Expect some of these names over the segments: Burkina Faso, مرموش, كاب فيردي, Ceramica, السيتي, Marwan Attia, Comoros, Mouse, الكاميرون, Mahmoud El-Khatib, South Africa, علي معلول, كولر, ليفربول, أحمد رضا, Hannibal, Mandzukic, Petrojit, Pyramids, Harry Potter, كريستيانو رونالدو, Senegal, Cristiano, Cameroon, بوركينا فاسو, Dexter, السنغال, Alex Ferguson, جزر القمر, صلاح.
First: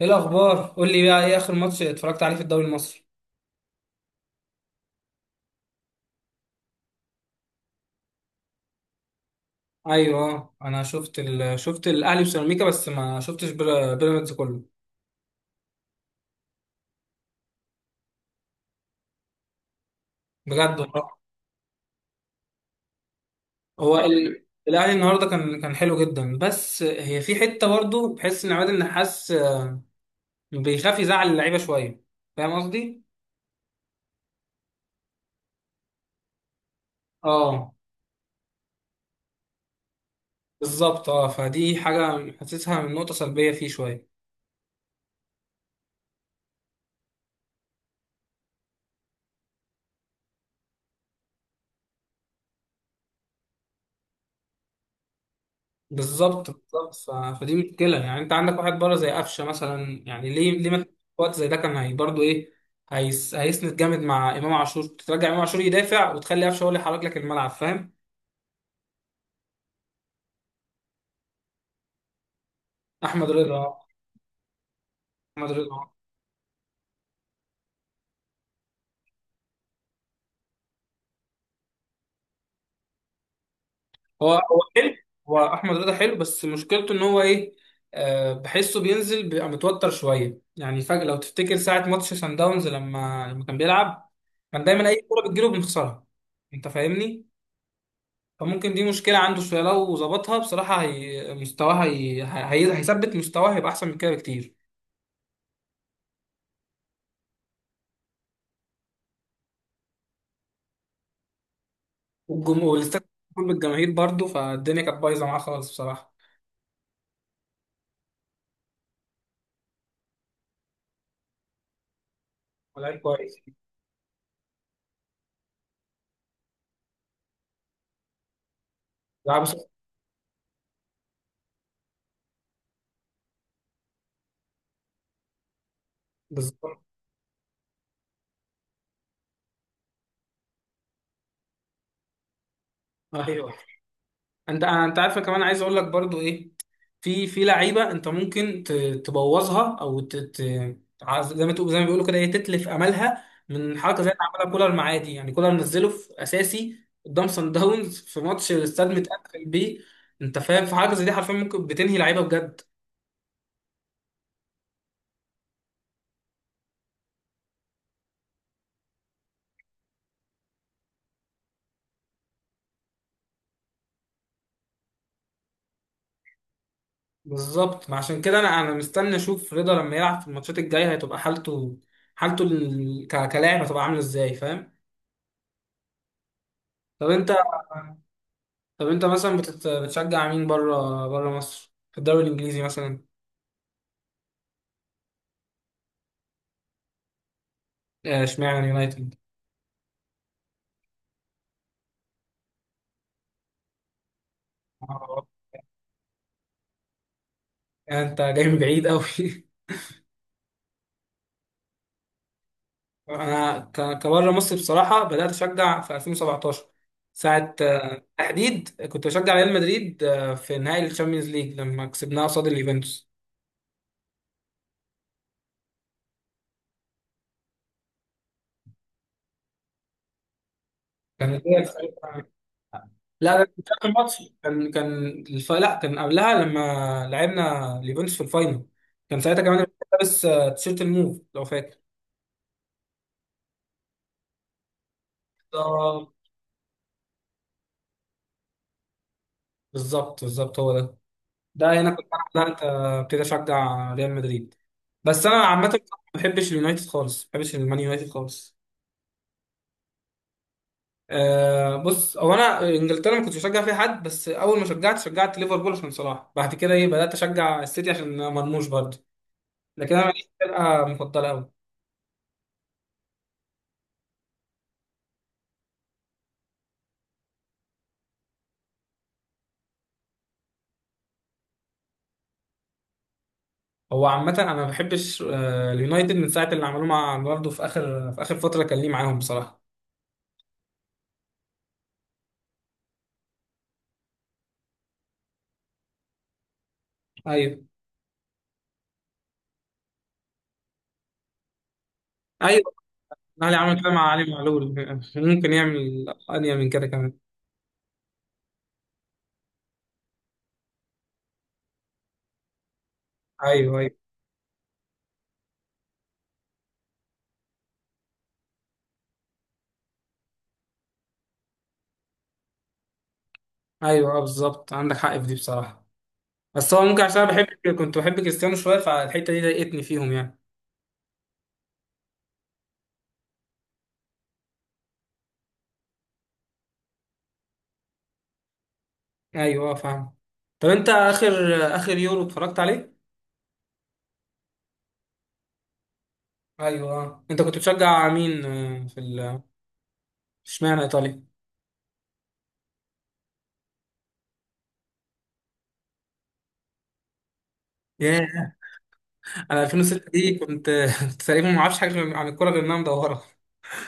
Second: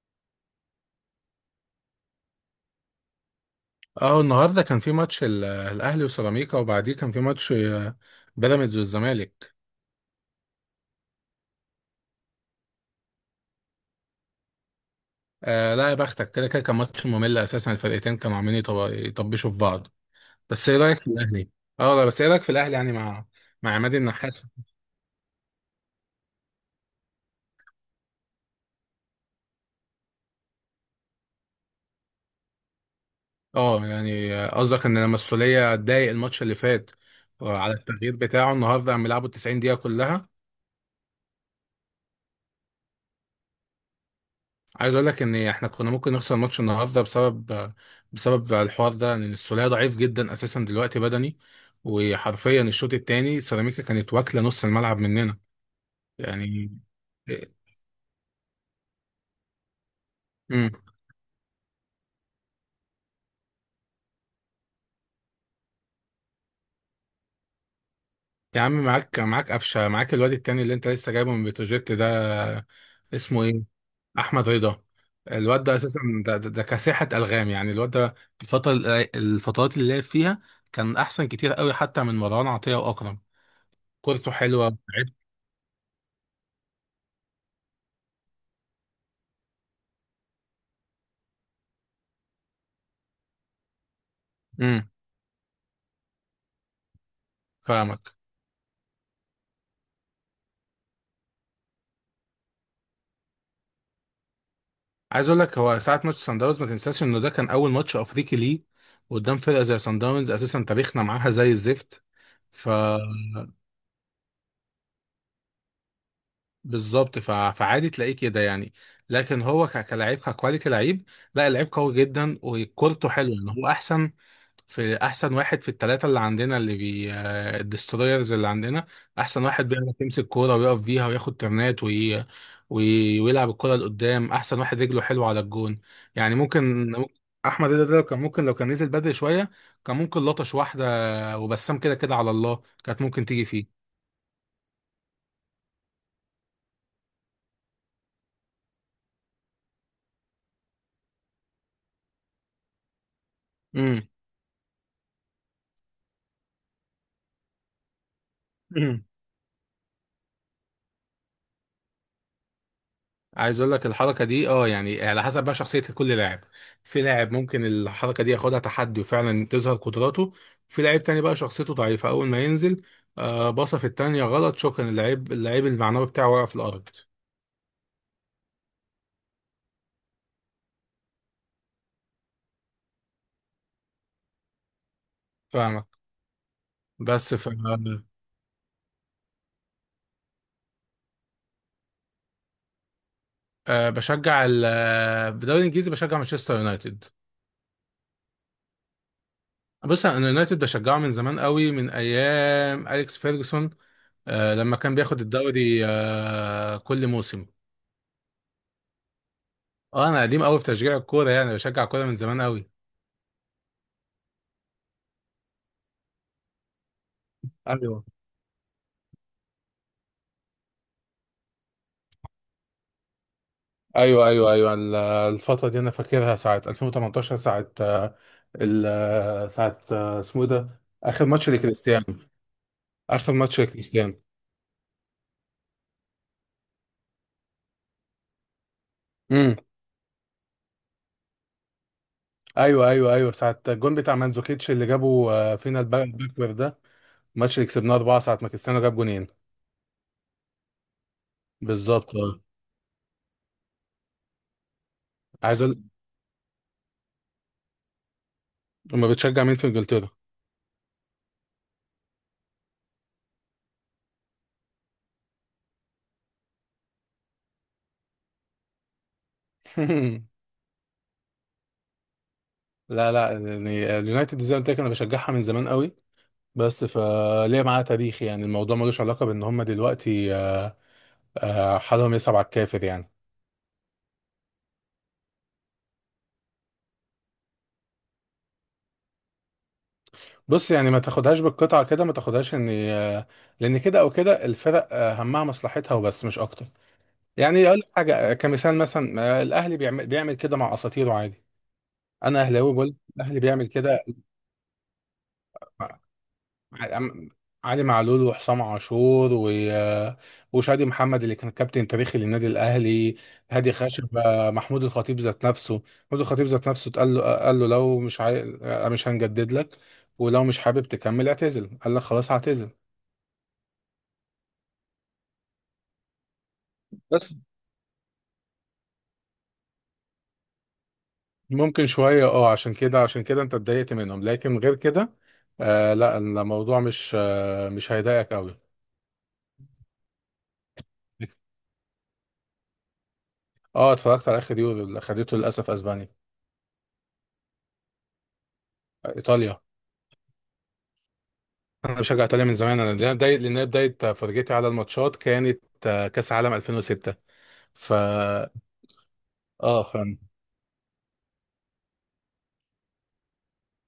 ايه الاخبار؟ قول لي بقى، ايه اخر ماتش اتفرجت عليه في الدوري المصري؟ اه النهارده كان في ماتش الاهلي وسيراميكا، وبعديه كان في ماتش بيراميدز والزمالك. ايوه آه. انا شوفت شفت الاهلي وسيراميكا، بس ما شفتش بيراميدز كله. لا يا بختك، كده كده كان ماتش ممل اساسا. الفرقتين كانوا عاملين يطبشوا في بعض. بس ايه بجد رايك في والله. الاهلي؟ اه لا، بس ايه رايك في الاهلي يعني مع عماد هو النحاس؟ الاهلي النهارده كان حلو جدا، بس هي في حته برضه بحس ان عماد النحاس بيخاف يزعل اللعيبه شويه. فاهم قصدي؟ اه يعني قصدك ان لما السوليه اتضايق الماتش اللي فات على اه التغيير بتاعه؟ النهارده عم يلعبوا 90 دقيقه كلها. بالظبط، اه فدي حاجه حاسسها من نقطه سلبيه فيه شويه. عايز اقول لك ان احنا كنا ممكن نخسر ماتش النهارده بسبب الحوار ده، ان السوليه ضعيف جدا اساسا دلوقتي بدني. وحرفيا الشوط الثاني سيراميكا كانت واكله نص الملعب مننا. بالظبط يعني بالظبط، فدي مشكله. يعني انت عندك واحد بره زي قفشه مثلا، يعني ليه امم ما في وقت زي ده؟ كان هي برضه ايه، هيسند جامد مع امام عاشور، ترجع امام عاشور يدافع وتخلي قفشه هو اللي يحرك لك الملعب. فاهم؟ يا عم، معاك معاك قفشه، معاك الواد التاني اللي انت لسه جايبه من بتروجيت ده. احمد اسمه ايه؟ رضا. احمد رضا. احمد الواد ده رضا. اساسا، ده كساحه الغام يعني الواد ده. الفتره الفترات اللي لعب فيها كان احسن كتير قوي حتى من مروان عطيه واكرم. كورته هو حلوه. حلو. هو احمد رضا حلو، بس مشكلته ان هو ايه، بحسه بينزل بيبقى متوتر شويه يعني فجاه. لو تفتكر ساعه ماتش سان داونز، لما كان بيلعب كان دايما اي كوره بتجيله بنخسرها. انت فاهمني؟ فاهمك. فممكن دي مشكلة عنده شوية، لو ظبطها بصراحة هي مستواه، هيثبت مستواه، هيبقى أحسن من كده بكتير. عايز اقول لك، هو ساعه ماتش سان داونز ما تنساش انه ده كان اول ماتش افريقي ليه قدام فرقه زي سان داونز. اساسا تاريخنا معاها زي الزفت. ف والاستاد مليان بالجماهير برضه، فالدنيا كانت بايظة معاه خالص بصراحة. بالظبط. فعادي تلاقيه كده يعني. لكن هو كلاعب، ككواليتي لعيب. لا، اللعيب قوي جدا، لعيب وكورته حلوه. كويس. يعني هو احسن في، احسن واحد في الثلاثه اللي عندنا، اللي بي آه، الدسترويرز اللي عندنا. لعب. احسن واحد بيعرف يمسك كوره ويقف فيها وياخد ترنات ويلعب الكوره لقدام. احسن واحد رجله حلوه على الجون يعني. بالظبط. ممكن احمد رضا ده لو كان ممكن، لو كان نزل بدري شويه كان ممكن لطش واحده. وبسام كده كده على الله كانت ممكن تيجي أيوه. فيه. انت عارفه كمان، عايز اقول لك برضو ايه، في لعيبه انت ممكن ت- تبوظها او ت... ت... عايز- زي ما تقول، زي ما بيقولوا كده، ايه، تتلف املها من حركه زي اللي عملها كولر معاه دي. يعني كولر نزله في اساسي قدام سان داونز في ماتش الاستاد امم متقفل بيه. انت فاهم؟ في حاجه زي دي حرفيا ممكن بتنهي لعيبه بجد. عايز اقول لك الحركه دي، اه يعني على حسب بقى شخصيه كل لاعب. في لاعب ممكن الحركه دي ياخدها تحدي وفعلا تظهر قدراته. في لاعب تاني بقى شخصيته ضعيفه، اول ما ينزل باصه في التانيه غلط، شكرا، اللعيب، المعنوي بتاعه وقع في الارض. بالظبط، ما عشان كده انا مستني اشوف رضا لما يلعب في الماتشات الجايه هتبقى حالته، كلاعب هتبقى عامله ازاي. فاهم؟ فاهمك. طب انت، بس ف مثلا بتشجع مين بره مصر، في الدوري الانجليزي مثلا؟ آه بشجع ال آه، في الدوري الانجليزي بشجع مانشستر يونايتد. اشمعنى يونايتد؟ بص، انا يونايتد بشجعه من زمان قوي، من ايام اليكس فيرجسون، آه، لما كان بياخد آه، الدوري آه كل موسم. انت جاي من بعيد قوي اه، انا قديم قوي في تشجيع الكوره يعني، بشجع كوره من زمان قوي. انا كبره مصر بصراحه بدات اشجع في 2017. ساعه ايوه، تحديد كنت بشجع ريال مدريد في نهائي الشامبيونز ليج لما كسبناه قصاد اليوفنتوس. ايوه، ايوه، ايوه، الفتره دي انا فاكرها ساعه 2018، ساعه آه، ال آه، ساعه اسمه ايه ده، اخر كان ماتش هي لكريستيانو. ساعتها- اخر لا، ده كان ماتش مش آخر لكريستيانو ماتش. لا، كان قبلها لما لعبنا اليوفنتوس في الفاينل. كان ساعتها امم كمان لابس تيشيرت الموف لو فاكر. ايوه، ايوه، ايوه، ساعه الجون بتاع مانزوكيتش اللي جابه فينا، الباكور ده، الماتش اللي كسبناه 4 ساعه ما كريستيانو جاب جونين. بالظبط بالظبط، هو ده. ده هنا كنت بالظبط اه. انا بدات ابتدي اشجع ريال مدريد. بس انا عايز عامه ما اقول: بحبش اليونايتد خالص، ما بحبش المان يونايتد خالص. لما بتشجع مين في انجلترا؟ بص، هو انا انجلترا ما كنتش بشجع فيها حد، بس اول ما شجعت شجعت ليفربول عشان صلاح، بعد كده ايه بدات اشجع السيتي عشان مرموش برضه. لكن انا ماليش فرقه مفضله قوي. لا، لا، يعني اليونايتد زي ما قلت لك انا بشجعها من زمان قوي. بس فليه معاه تاريخ يعني، الموضوع ملوش علاقة بان هم دلوقتي حالهم يصعب على الكافر يعني. هو عامه انا ما بحبش اليونايتد من ساعه اللي عملوه مع برضه في اخر، فتره كان ليه معاهم بصراحه. بص، يعني ما تاخدهاش بالقطعة كده، ما تاخدهاش ان لان كده او كده الفرق، همها مصلحتها وبس، مش اكتر. ايوه. يعني اقول لك حاجة كمثال، مثلا الاهلي بيعمل كده مع اساطيره عادي. انا اهلاوي ايوه، بقول الاهلي الاهلي بيعمل عمل كده كده. مع علي معلول. ممكن يعمل انيا من كده كمان. عم- علي معلول وحسام عاشور وشادي محمد اللي كان كابتن تاريخي للنادي الاهلي. هادي ايوه، ايوه، خاشبة. محمود الخطيب ذات نفسه. محمود الخطيب ذات نفسه اتقال له، قال له لو مش عاي... آه، مش هنجدد لك، ولو مش حابب تكمل اعتزل، قال لك خلاص هعتزل. ايوه، بالظبط عندك حق في دي بصراحه. بس هو ممكن، عشان انا بس بحب، كنت بحب كريستيانو شويه، فالحته دي ضايقتني فيهم يعني. ممكن شوية اه، عشان كده انت اتضايقت منهم، لكن غير كده لا، الموضوع مش مش هيضايقك قوي. ايوه فاهم. طب انت اخر، يورو اتفرجت عليه؟ اه، اتفرجت على اخر يورو اللي خدته للاسف اسبانيا. ايوه آه. انت كنت بتشجع مين في ايطاليا. اشمعنى ايطاليا؟ انا بشجع ايطاليا من زمان، انا لان بدايه فرجتي على الماتشات كانت كاس عالم 2006. ف ياه، انا اه ف 2006 دي كنت كنت تقريبا ما اعرفش حاجه عن الكوره غير انها مدوره.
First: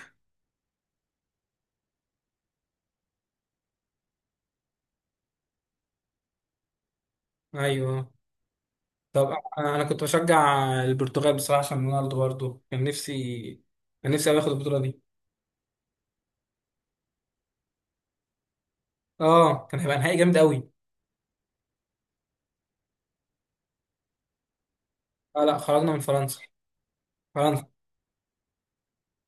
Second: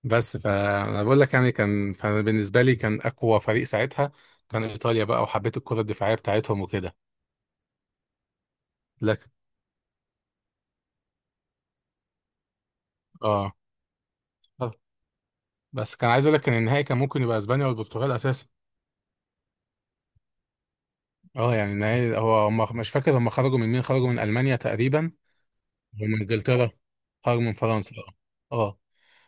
بس فانا بقول لك يعني، كان فبالنسبه لي كان اقوى فريق ساعتها كان ايطاليا بقى. وحبيت الكره الدفاعيه بتاعتهم وكده. ايوه آه. طب لكن انا، كنت بشجع البرتغال بصراحه عشان رونالدو برضه. كان اه. نفسي، كان نفسي أوي اخد آه. البطوله دي. بس كان عايز اقول لك ان النهائي كان ممكن يبقى اسبانيا والبرتغال اساسا. اه، كان هيبقى نهائي جامد قوي. اه يعني النهائي، هو هم مش فاكر هم خرجوا من مين، خرجوا من المانيا تقريبا لا، لا، خرجنا من ومن فرنسا. انجلترا. خرجوا من فرنسا. فرنسا. اه. آه.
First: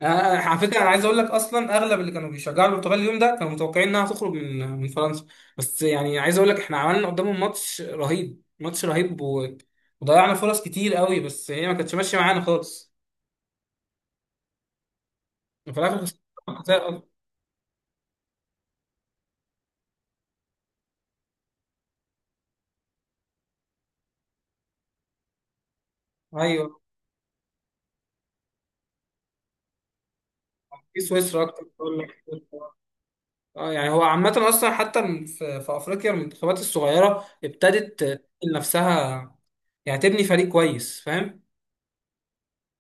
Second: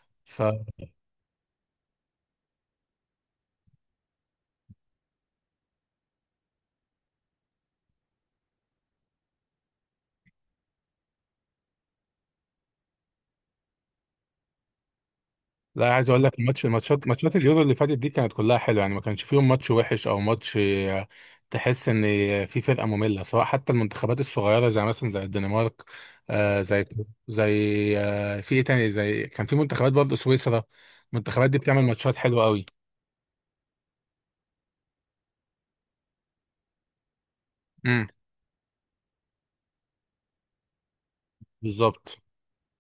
آه، ف على فكره انا عايز اقول لك اصلا اغلب اللي كانوا بيشجعوا البرتغال اليوم ده كانوا متوقعين انها تخرج من، فرنسا. بس يعني عايز اقول لك احنا عملنا قدامهم ماتش رهيب، ماتش رهيب، وضيعنا فرص كتير قوي، بس هي ما كانتش ماشيه معانا خالص، وفي لا، الاخر عايز اقول لك خسرنا زي الأرض. الماتشات، ماتشات اليورو اللي فاتت دي كانت كلها حلوه، يعني ما كانش فيهم ماتش وحش او ماتش تحس ان في فرقه ممله، سواء حتى المنتخبات الصغيره زي مثلا زي الدنمارك، آه ايوه. زي زي آه في ايه تاني، زي كان في منتخبات برضه سويسرا. في سويسرا المنتخبات دي اكتر بتعمل بقول لك. ماتشات حلوه قوي. اه يعني هو عامه اصلا حتى في افريقيا المنتخبات الصغيره ابتدت امم تبني نفسها. يعني تبني فريق كويس، فاهم؟ بالظبط.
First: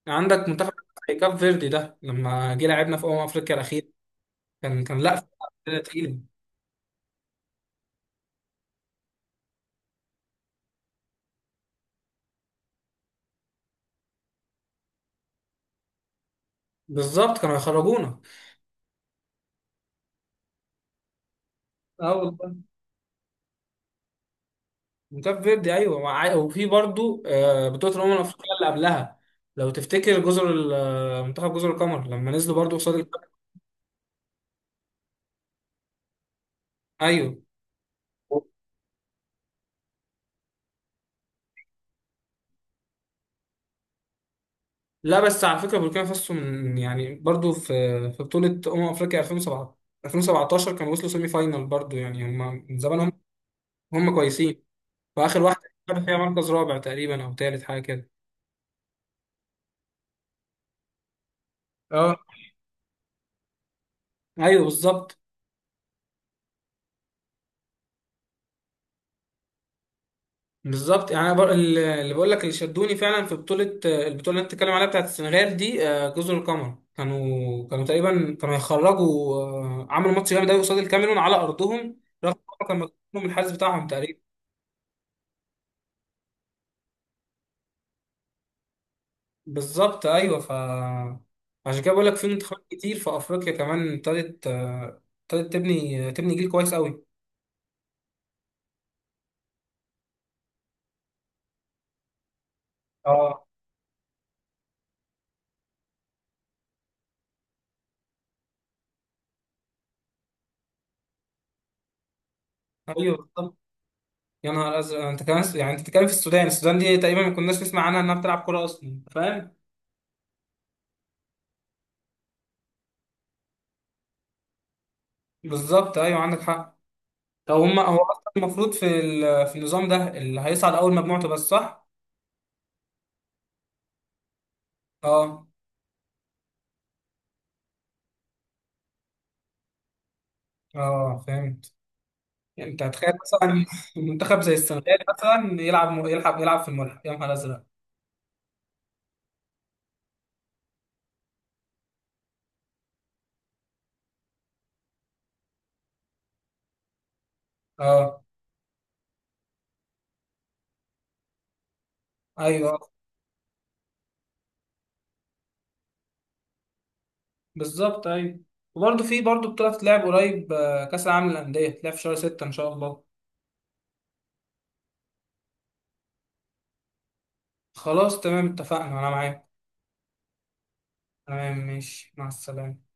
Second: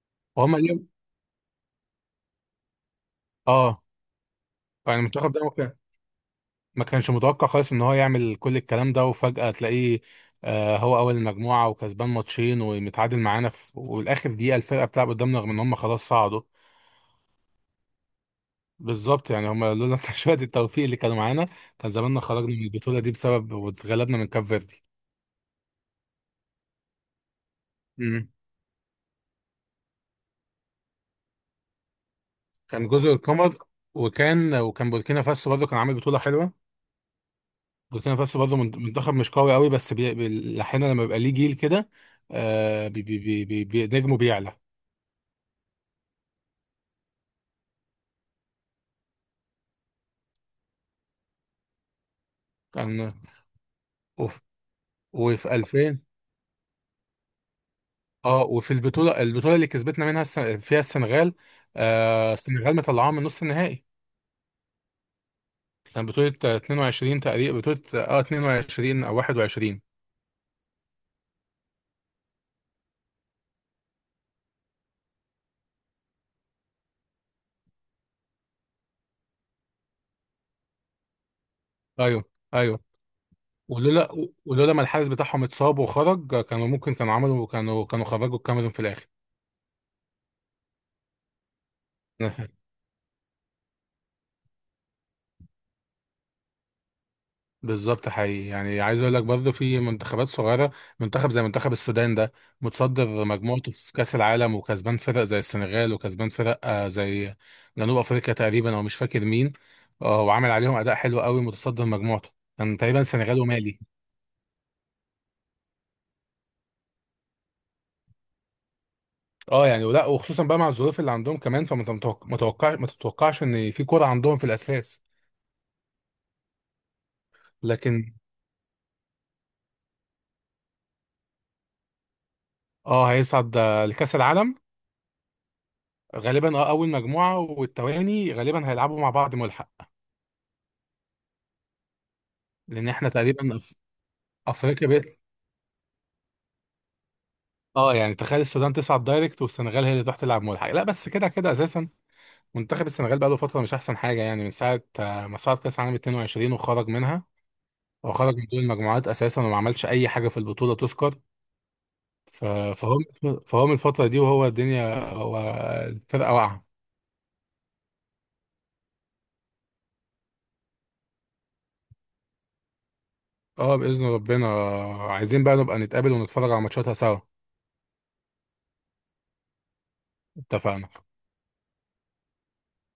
عندك وهم منتخب اليوم زي كاب فيردي ده، لما جه لعبنا في افريقيا اه، الاخيره كان يعني كان لا، المنتخب ده فرقة تقيلة. ما كانش متوقع خالص ان هو يعمل كل الكلام ده. وفجأة تلاقيه هو اول المجموعة، وكسبان ماتشين، ومتعادل معانا في والاخر دقيقة، الفرقة بتلعب قدامنا رغم ان هم خلاص صعدوا. بالظبط، كانوا هيخرجونا. بالظبط. يعني هم لولا شوية التوفيق اللي كانوا معانا كان اه زماننا خرجنا والله. من البطولة دي بسبب، واتغلبنا من كاب فيردي. كاب فيردي، ايوه، وفي برضو بطولة الأمم مم. الأفريقية اللي قبلها، لو تفتكر جزر منتخب جزر القمر لما نزلوا برضو كان قصاد جزر الكاميرون. القمر. وكان بوركينا فاسو برضه كان عامل بطولة حلوة. ايوه. بوركينا فاسو برضه منتخب مش قوي قوي، بس احيانا لما بيبقى ليه جيل كده نجمه بيعلى. لا، بس على فكرة بوركينا فاسو من يعني برضو في، بطولة أمم أفريقيا 2017. 2017 كانوا وصلوا سيمي فاينال برضو، يعني هم من زمان، هم كان هم وف- كويسين. وآخر وفي واحدة خدوا 2000، فيها مركز رابع تقريبا أو تالت حاجة كده. اه، وفي البطوله اللي كسبتنا منها فيها السنغال. اه. آه، السنغال مطلعاها من نص النهائي. ايوه بالظبط. كان بطوله 22 تقريبا، بطوله اه 22 او 21. بالظبط، يعني أنا اللي بقول لك اللي شدوني فعلا في بطوله، البطوله اللي انت بتتكلم عليها بتاعت السنغال دي جزر القمر كانوا، تقريبا كانوا هيخرجوا، عملوا ماتش جامد قوي قصاد الكاميرون على ارضهم، ايوه، رغم إن هم ايوه. كانوا مكسوبين من الحارس بتاعهم ولولا تقريبا. ولولا ما الحارس بتاعهم اتصاب وخرج كانوا ممكن، كانوا عملوا كانوا كانوا خرجوا الكاميرون في الاخر. بالظبط، ايوه. ف عشان كده بقول لك في منتخبات كتير في افريقيا كمان ابتدت، تبني، جيل كويس قوي. بالظبط، حقيقي. يعني عايز اقول لك برضه في منتخبات صغيره، منتخب زي منتخب السودان ده متصدر اه. مجموعته في كاس العالم، وكسبان فرق زي السنغال، وكسبان فرق زي جنوب افريقيا تقريبا، او مش فاكر مين. وعامل عليهم اداء حلو قوي، متصدر مجموعته. كان تقريبا ايوه السنغال بالظبط. ومالي. يا نهار ازرق. يعني انت كمان، يعني انت بتتكلم في السودان. السودان دي تقريبا ما كناش نسمع عنها انها بتلعب كوره اصلا، فاهم؟ اه، يعني ولا، وخصوصا بقى مع الظروف اللي عندهم كمان، فما تتوقع، ما تتوقعش ان في كوره عندهم في الاساس. بالظبط، ايوه، عندك حق. لو هم، هو لكن اصلا المفروض في في النظام ده اللي هيصعد اول مجموعته بس، صح؟ اه، هيصعد لكاس العالم اه. غالبا. اه اول مجموعه، والتواني غالبا هيلعبوا مع بعض ملحق. اه فهمت. يعني انت لان احنا هتخيل تقريبا مثلا منتخب زي افريقيا السنغال بقت مثلا يلعب، في الملعب. يا نهار ازرق. اه يعني. تخيل السودان تصعد دايركت والسنغال هي اللي تروح تلعب ملحق؟ لا، بس كده كده اساسا منتخب السنغال بقاله فتره مش احسن حاجه، يعني من ساعه ما صعد كاس عالم 22 وخرج منها، اه وخرج من دور المجموعات اساسا، وما عملش اي حاجه في البطوله تذكر. ف- ايوه فهو فهو من الفتره دي، وهو الدنيا الفرقه واقعه. بالظبط. ايوه، وبرضه في برضه بطولة تلعب قريب كأس العالم للأندية تلعب في شهر ستة إن شاء الله. اه باذن ربنا، عايزين بقى نبقى نتقابل ونتفرج على ماتشاتها سوا. خلاص، تمام، اتفقنا، أنا معاك. اتفقنا. تمام، ماشي، مع السلامة.